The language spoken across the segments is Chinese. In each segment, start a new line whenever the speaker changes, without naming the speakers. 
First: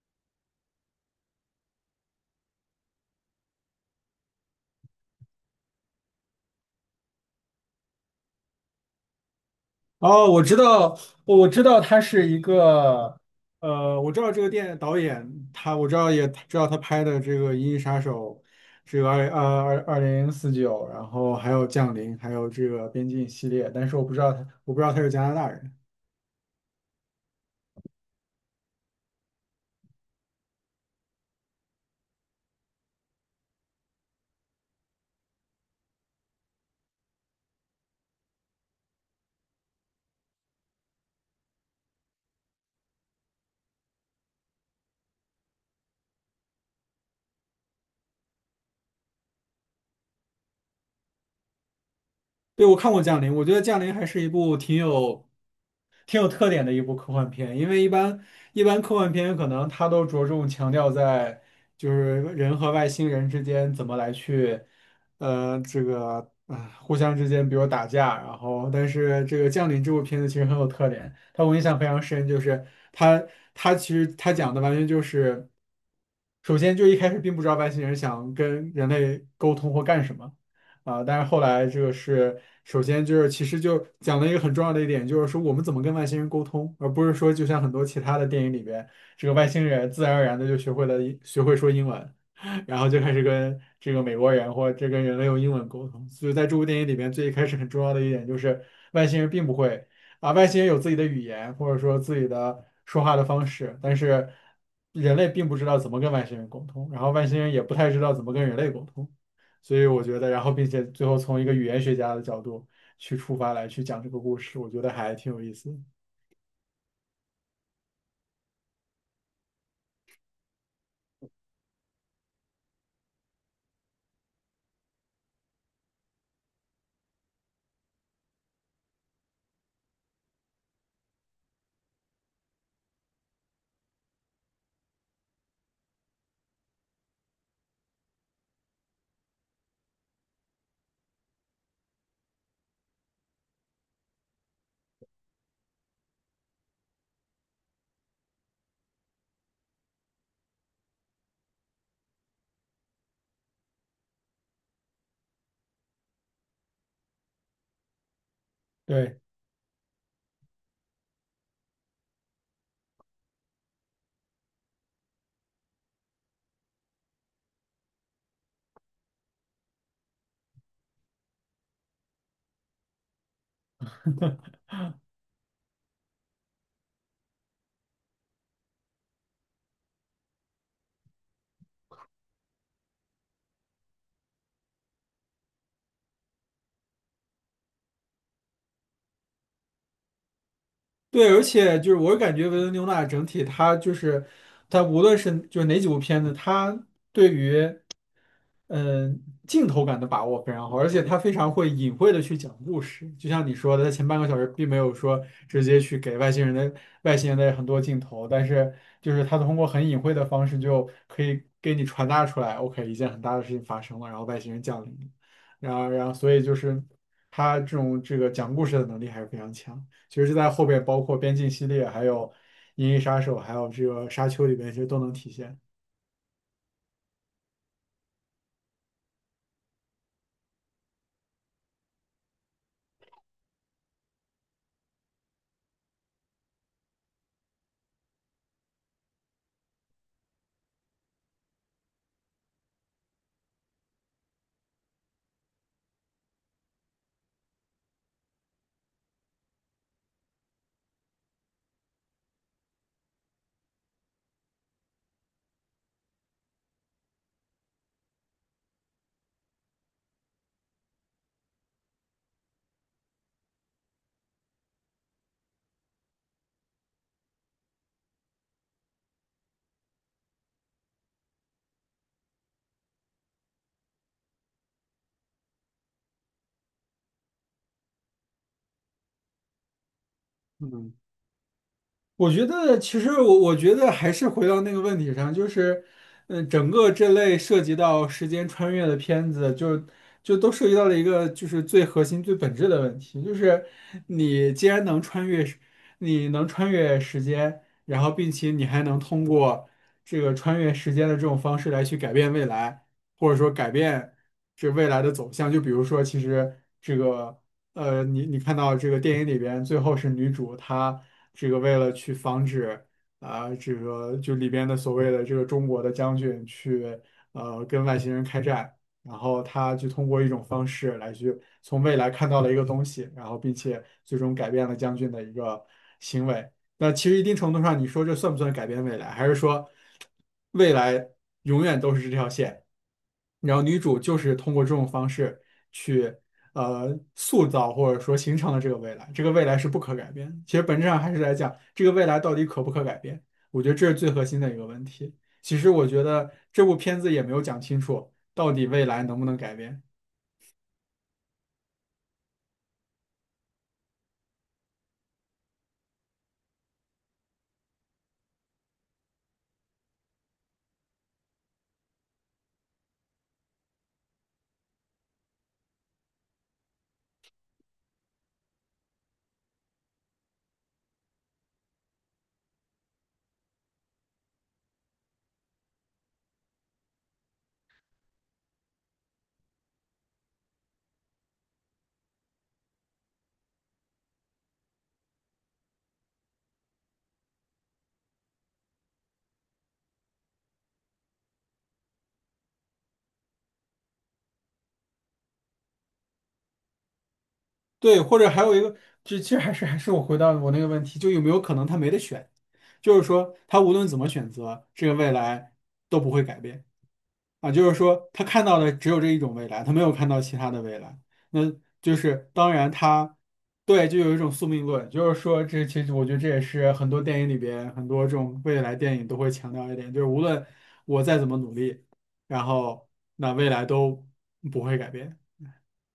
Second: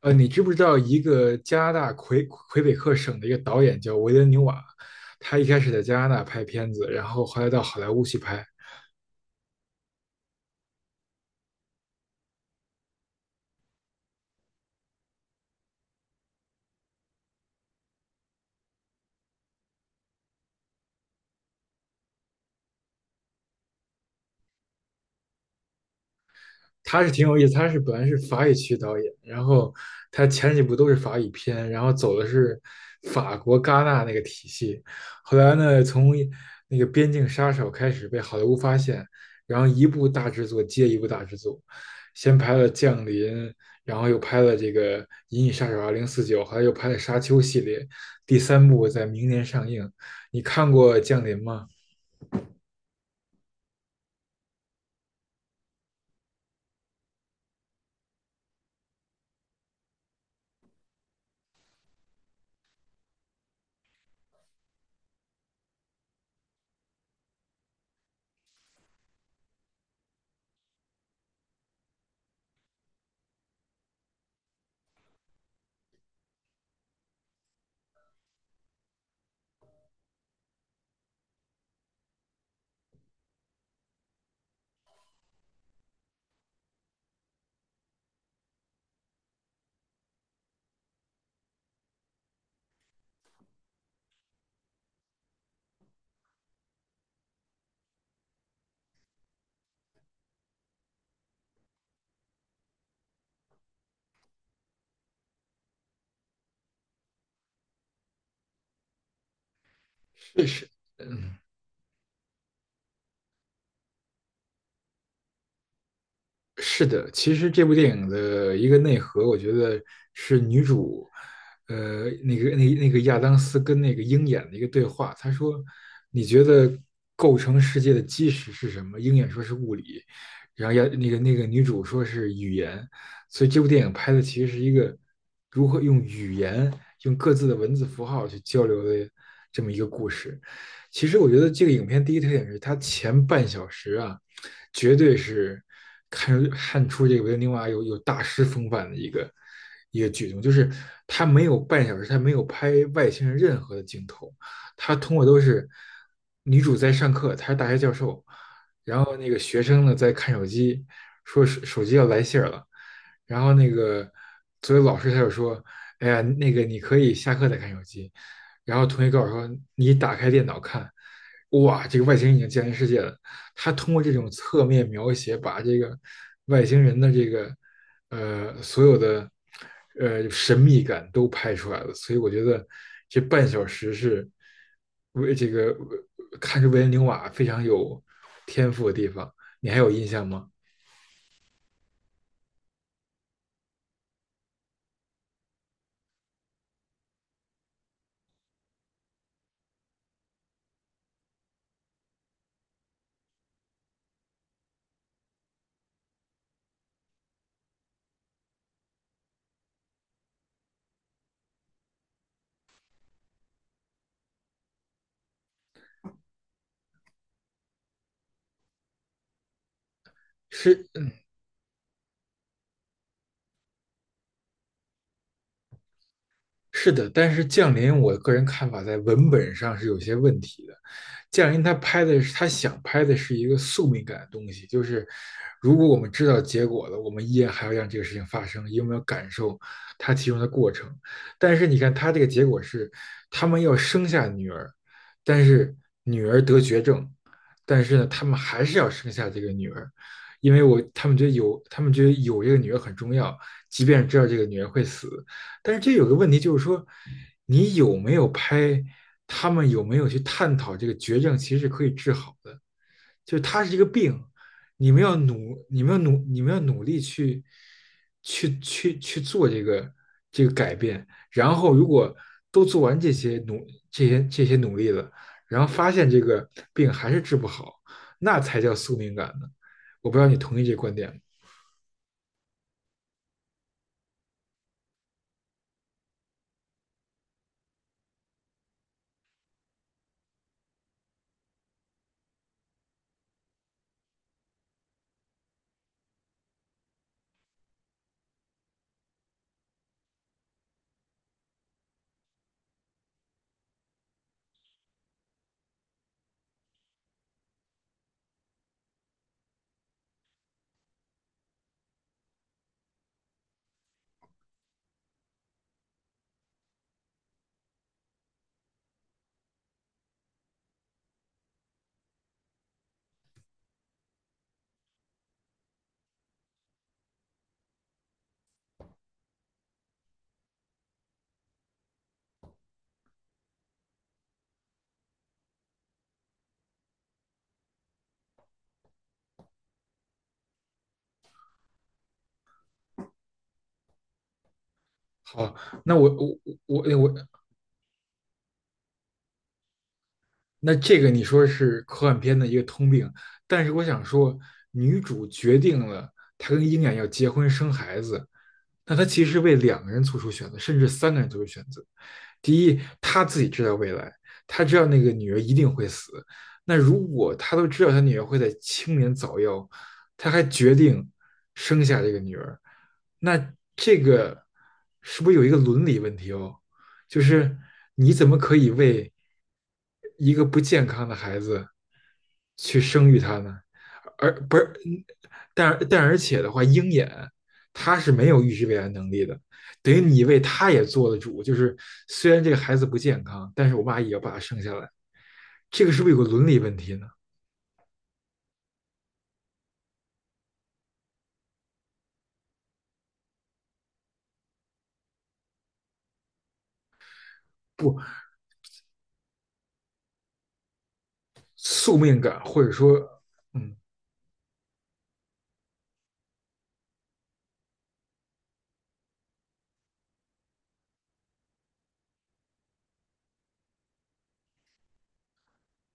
你知不知道一个加拿大魁北克省的一个导演叫维伦纽瓦，他一开始在加拿大拍片子，然后后来到好莱坞去拍，
哦，我知道，我知道他是一个，我知道这个电导演，他我知道也知道他拍的这个《银翼杀手》，这个二零四九，然后还有《降临》，还有这个《边境》系列，但是我不知道他，我不知道他是加拿大人。
他是挺有意思，他本来是法语区导演，然后他前几部都是法语片，然后走的是法国戛纳那个体系，后来呢，从那个《边境杀手》开始被好莱坞发现，然后一部大制作接一部大制作，先拍了《降临》，然后又拍了这个《银翼杀手二零四九》，后来又拍了《沙丘》系列，第三部在明年上映。你看过《降临》吗？
对，我看过《降临》，我觉得《降临》还是一部挺有特点的一部科幻片，因为一般科幻片可能它都着重强调在就是人和外星人之间怎么来去，这个啊、互相之间比如打架，然后但是这个《降临》这部片子其实很有特点，它我印象非常深，就是它它其实它讲的完全就是，首先就一开始并不知道外星人想跟人类沟通或干什么。啊，但是后来这个是首先就是其实就讲了一个很重要的一点，就是说我们怎么跟外星人沟通，而不是说就像很多其他的电影里边，这个外星人自然而然的就学会说英文，然后就开始跟这个美国人或者这跟人类用英文沟通。所以在这部电影里边，最一开始很重要的一点就是外星人并不会啊，外星人有自己的语言或者说自己的说话的方式，但是人类并不知道怎么跟外星人沟通，然后外星人也不太知道怎么跟人类沟通。所以我觉得，然
是
后
实，
并且最后
嗯。
从一个语言学家的角度去出发来去讲这个故事，我觉得还挺有意思的。
是的，其实这部电影的一个内核，我觉得是女主，那个亚当斯跟那个鹰眼的一个对话。他说："你觉得构成世界的基石是什么？"鹰眼说是物理，然后亚那个那个女主说是语言。所以这部电影拍的其实是一个如何用语言、用各自的文字符号去交流的这么一个故事。其实我觉得这个影片第一特点是它前半小时啊。绝对是看出这个维伦纽瓦有大师风范的一个举动，就是他没有半小时，他没有拍外星人任何的镜头，他通过都是女主在上课，她是大学教授，然后
对
那个学生呢在看手机，说手机要来信儿了，然后那个作为老师他就说，哎呀，那个你可以下课再看手机，然后同学告诉我说，你打开电脑看，哇，这个外星人已经降临世界了。他通过这种侧面描写，把这个外星人的这个所有的神秘感都拍出来了。所以我觉得这半小时是为这个看出维恩纽瓦非常有天赋的地方。你还有印象吗？
对，而且就是我感觉维伦纽娜整体他就是他无论是就是哪几部片子，他对于镜头感的把握非常好，而且他非常会隐晦的去讲故事，就像你说的，他前半个小时并没有说直接去给外星人的很多镜头，但是就是他通过很隐晦的方式就可以给你传达出来，OK，一件很大的事情发生了，然后外星人降临了然后所以就是他这种这个讲故事的能力还是非常强，其实就在后边包
是
括边境系列，还有银翼杀手，还有这个沙丘里边其实都能体现。
是的，但是《降临》我个人看法在文本上是有些问题的。《降临》他想拍的是一个宿命感的东西，就是如果我们知道结果了，我们依然还要让这个事情发生，因为我们要感受它其中的过程。但是你看，他这个结果是他们要生下女儿，但是女儿得绝症，但是呢，他们还是要生下这个女儿，因为我他们觉得有，他们觉得有这个女儿很重要，即便知道这个女儿会死。但是这有个问题，就是说，你有没有拍，他们有没有去探讨这个绝症其实是可以治好的，就是它是一个病，你们要努，你们要努，你们要努力去，去去去做这个改变。然后如果都做完这些努力了，然后发现这个病还是治不好，那才叫宿命感呢。我不知道你同意这个
嗯
观点吗？
我觉得其实我觉得还是回到那个问题上，就是，整个这类涉及到时间穿越的片子就都涉及到了一个就是最核心、最本质的问题，就是你既然能穿越时间，然后并且你还能通过这个穿越时间的这种方式来去改变未来，或者说改变这未来的走向。就比如说，其实这个。你看到这个电影里边，最后是女主她这个为了去防止啊、这个就里边的所谓的这个中国的将军去跟外星人开战，然后她就通过一种方式来去从未来看到了一个东西，然后并且最终改变了将军的一个行为。那其实一定程度上，你说这算不算改变未来？还是说未来永远都是这条线？然后女主就是通过这种方式。去。塑造或者说形成了这个未来，这个未来是不可改变的，其实本质上还是来讲这个未来到底可不可改变，我觉得这是最核心的一个问题。
好，
其实我
那
觉
我我
得这部
我
片子
我
也没有讲清楚到底未来能不能改变。
那这个你说是科幻片的一个通病，但是我想说，女主决定了她跟鹰眼要结婚生孩子，那她其实为两个人做出选择，甚至三个人做出选择。第一，她自己知道未来，她知道那个女儿一定会死。那如果她都知道她女儿会在青年早夭，她还决定生下这个女儿，那这个是不是有一个伦理问题哦？就是你怎么可以为一个不健康的孩子去生育他呢？而不是，而且的话，鹰眼他是没有预知未来能力的，等于你为他也做了主。就是虽然这个孩子不健康，但是我妈也要把他生下来，这个是不是有个伦理问题呢？
对，或者还有一个，就其实还是我回到我那个问题，就有没有可能他没得选，就是说他无论怎么选择，这个未来都不会改变。啊，就是
不，
说他看到的只有这一种未来，他没有看到其他的未来。那
宿
就
命
是
感
当
或者
然他，
说，嗯，
对，就有一种宿命论，就是说这其实我觉得这也是很多电影里边很多这种未来电影都会强调一点，就是无论我再怎么努力，然后那未来都不会改变。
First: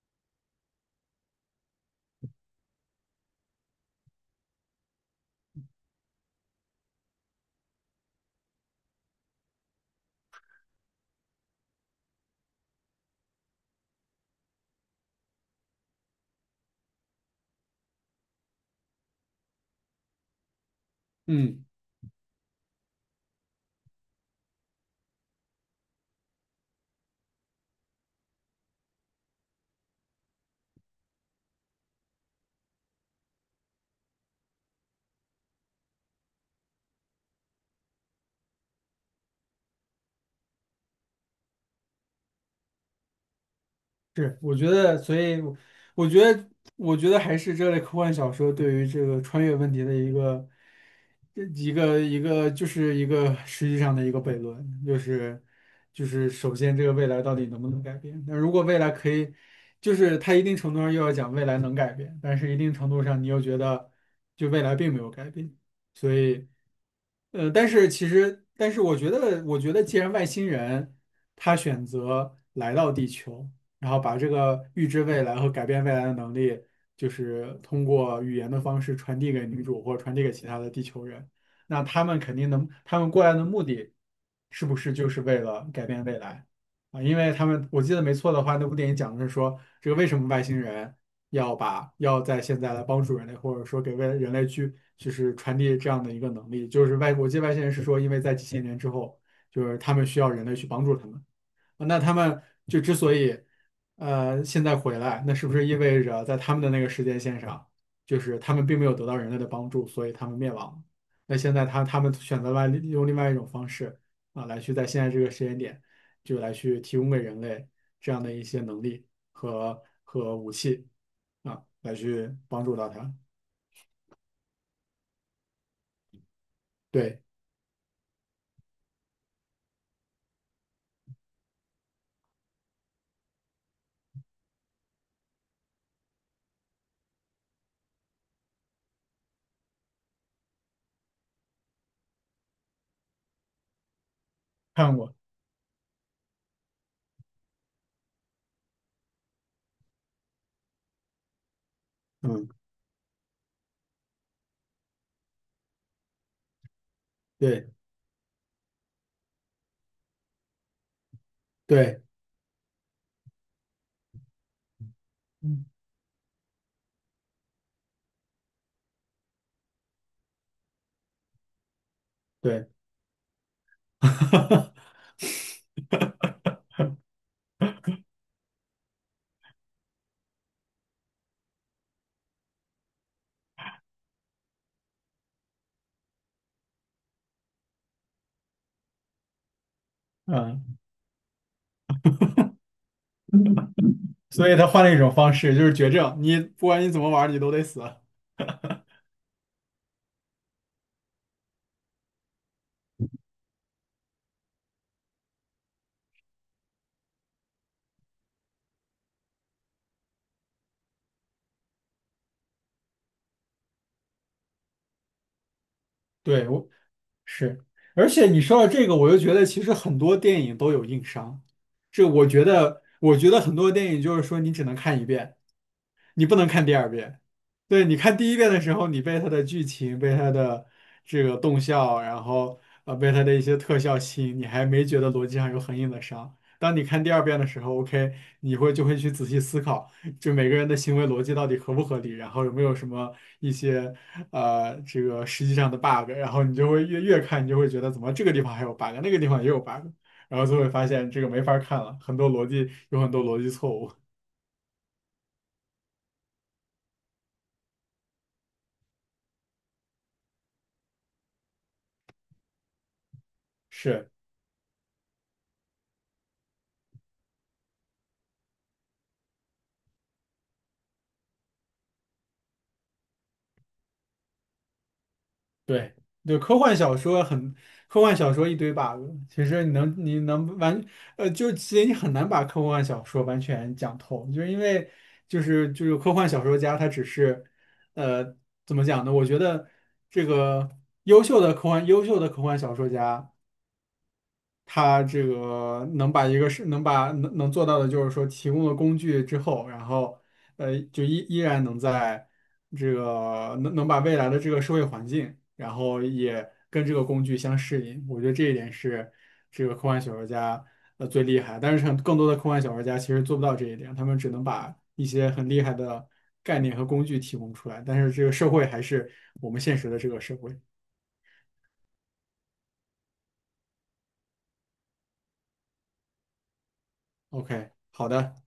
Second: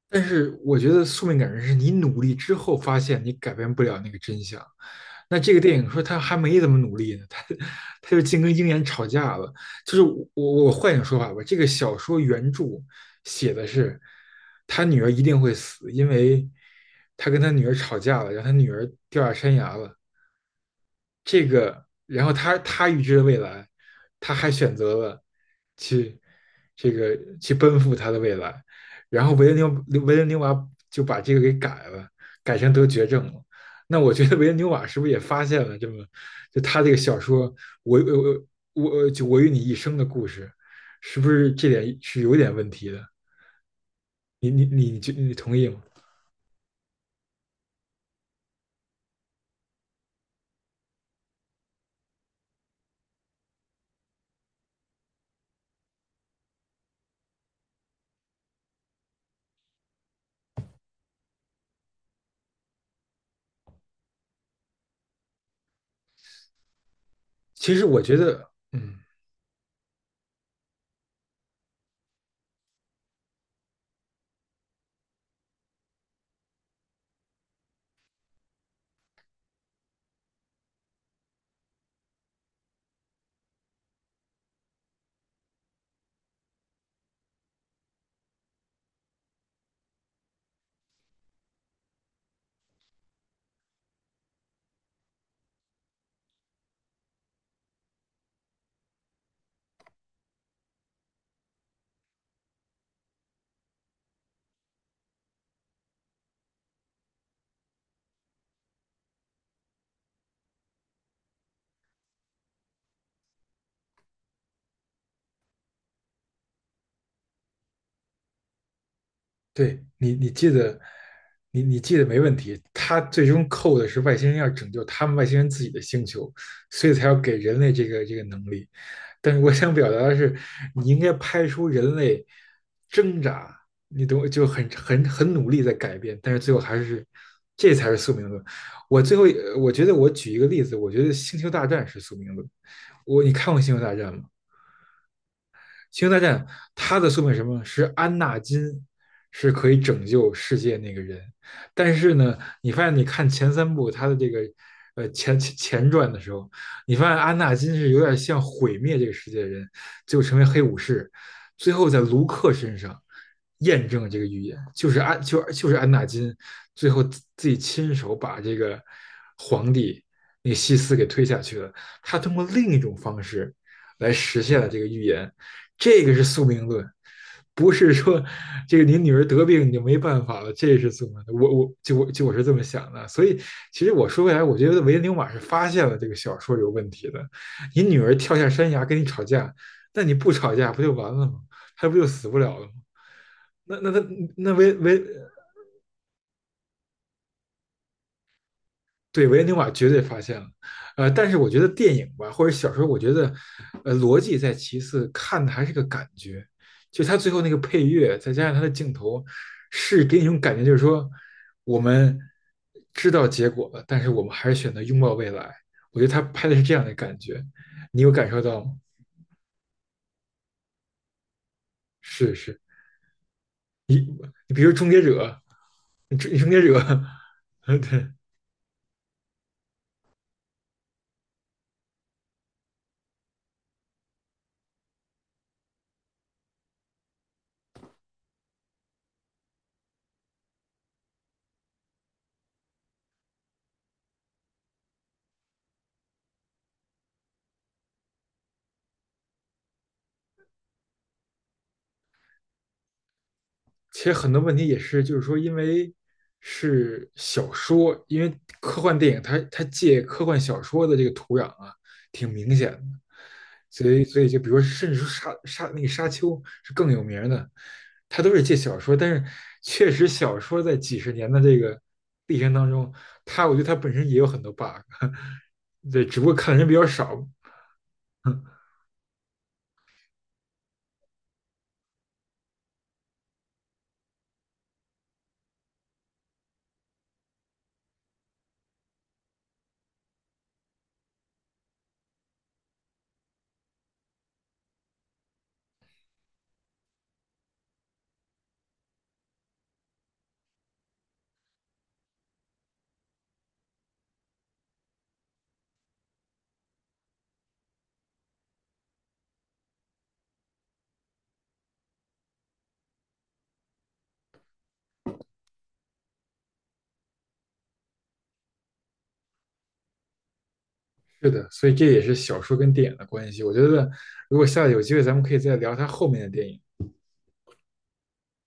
但是我觉得宿命感是你努力之后发现你改变不了那个真相。那这个电影说他还没怎么努力呢，他就净跟鹰眼吵架了。就是我换一种说法吧，这个小说原著写的是他女儿一定会死，因为他跟他女儿吵架了，让他女儿掉下山崖了。这
嗯。
个，然后他预知了未来，他还选择了去这个去奔赴他的未来。然后维伦纽瓦就把这个给改了，改成得绝症了。那我觉得维恩纽瓦是不是也发现了这么，就他这个小说《我我与你一生的故事》，是不是这点是有点问题的？
是，
你
我
你
觉
你
得，
你你同意吗？
我觉得，我觉得还是这类科幻小说对于这个穿越问题的一个，一个就是一个实际上的一个悖论，就是首先这个未来到底能不能改变？那如果未来可以，就是它一定程度上又要讲未来能改变，但是一定程度上你又觉得就未来并没有改变，所以。但
其实
是
我
其
觉
实，
得，
但是我
嗯，
觉得，既然外星人他选择来到地球，然后把这个预知未来和改变未来的能力，就是通过语言的方式传递给女主或者传递给其他的地球人。那他们肯定能，他们过来的目的是不是就是为了改变未来啊？因为他们，我记得没错的话，那部电影讲的是说，这个为什么外星人要在现在来帮助人类，或者说给为人类去就是传递这样的一个能力，就是外，我记得外星人是说，因为在几千年之后，就是他们需要人类去帮助他们。那他们就之所以现在回来，那是不是意味着在他们的那个时间线上，就是他们并没有得到人类的帮助，所以他们灭亡了。那现在他们选择了用另外一种方式啊，来去在现在这个时间点，就来去提供给人类这样的一些能力和
对，你
和
记
武
得，
器啊，
你
来
记得没
去
问题。
帮助到
他
他。
最终扣的是外星人要拯救他们外星人自己的星球，所以才要
对，
给人类这个能力。但是我想表达的是，你应该拍出人类挣扎，你懂我就很努力在改变，但是最后还是，这才是宿命论。我最后呃我觉得我举一个例子，我觉得《星球大战》是宿命论。你看过《星球大战》吗？
看过，
星球大战它的宿命是什么？是安纳金是可以拯救世界那个人，但是呢，
嗯，
你发现你看前三部他的这个前传的时候，你发现安纳
对
金是有点像毁灭这个世界的人，最后成为黑武士，最后在
对，
卢克身上验证了这个预言，就是安就
嗯，
就是安纳金最后自己亲手把这个皇帝那个西斯给推下去了，他通过
对，
另一种方式来实现了这个 预言。这个是宿命论，不是说这个你女儿得病你就没办法了，这是宿命论。我是这么想的，所以其实我说回来，我觉得维恩纽瓦是发现了这个小说有问题的。你女儿跳下山崖跟你吵架，那你不吵架
嗯。
不就完了吗？她不就死不了了吗？那那那
所
那
以他
维
换了一
维
种方式，就是绝症，你不管你怎么玩儿，你都得死。
对，维恩纽瓦绝对发现了，但是我觉得电影吧，或者小说，我觉得，逻辑在其次，看的还是个感觉，就他最后那个配乐，再加上他的镜头，是给你一种感觉，就是说我们知道结果了，但是我们还是选择拥抱未来。我觉得他拍
对，
的是
我
这样的感觉，
是，
你
而
有
且
感受
你说
到吗？
到这个，我就觉得其实很多电影都有硬伤，这我
是，
觉
是，
得，我觉得很多电
你
影就是说你
你比
只
如
能
《终
看
结
一遍。
者》，
你不能
《终结
看第
者》，
二遍。对，你
对，
看第一遍的时候，你被它的剧情、被它的这个动效，然后被它的一些特效吸引，你还没觉得逻辑上有很硬的伤。当你看第二遍的时候，OK，你就会去仔细思考，就每个人的行为逻辑到底合不合理，然后有没有什么一些这个实际上的 bug，然后你就会越看，你就会觉得怎么这个地方还有 bug，那个地方也有 bug，然后就会发现这个没法看了，很多逻辑有很多逻辑错误。
其实很多问题也是，就是说，因为是小说，因为科幻电影它借科幻小说的这个土壤啊，挺明显的，所以
是。
所以就比如说，甚至说那个沙丘是更有名的，它都是借小说，但是确实小说在几十年的这个历程当中，它我觉得它本身也有很多 bug，
对，
对，只不过
就
看的人比较少。
科幻 小
嗯，
说一堆 bug，其实你能你能完，就其实你很难把科幻小说完全讲透，就是因为就是科幻小说家他只是，呃，怎么讲呢？我觉得这个优秀的科幻小说家。他这个能把一个是能把能能做到的，就是说提供了工具之后，然后就依然能在这个能把未来的这个社会环境，然后也跟这个工具相适应。我觉得这一点是这个科幻小说家最厉害，但是更多的科幻小说家其实做不到这一点，他们只能把一些很厉害的概念和工具提供出来，但是这个社会还是我们现实的这个社会。
是的，所以这也是小说跟电影的关系。我觉得如果下次有机会，咱们可以再聊它后面的电影。
OK，好的。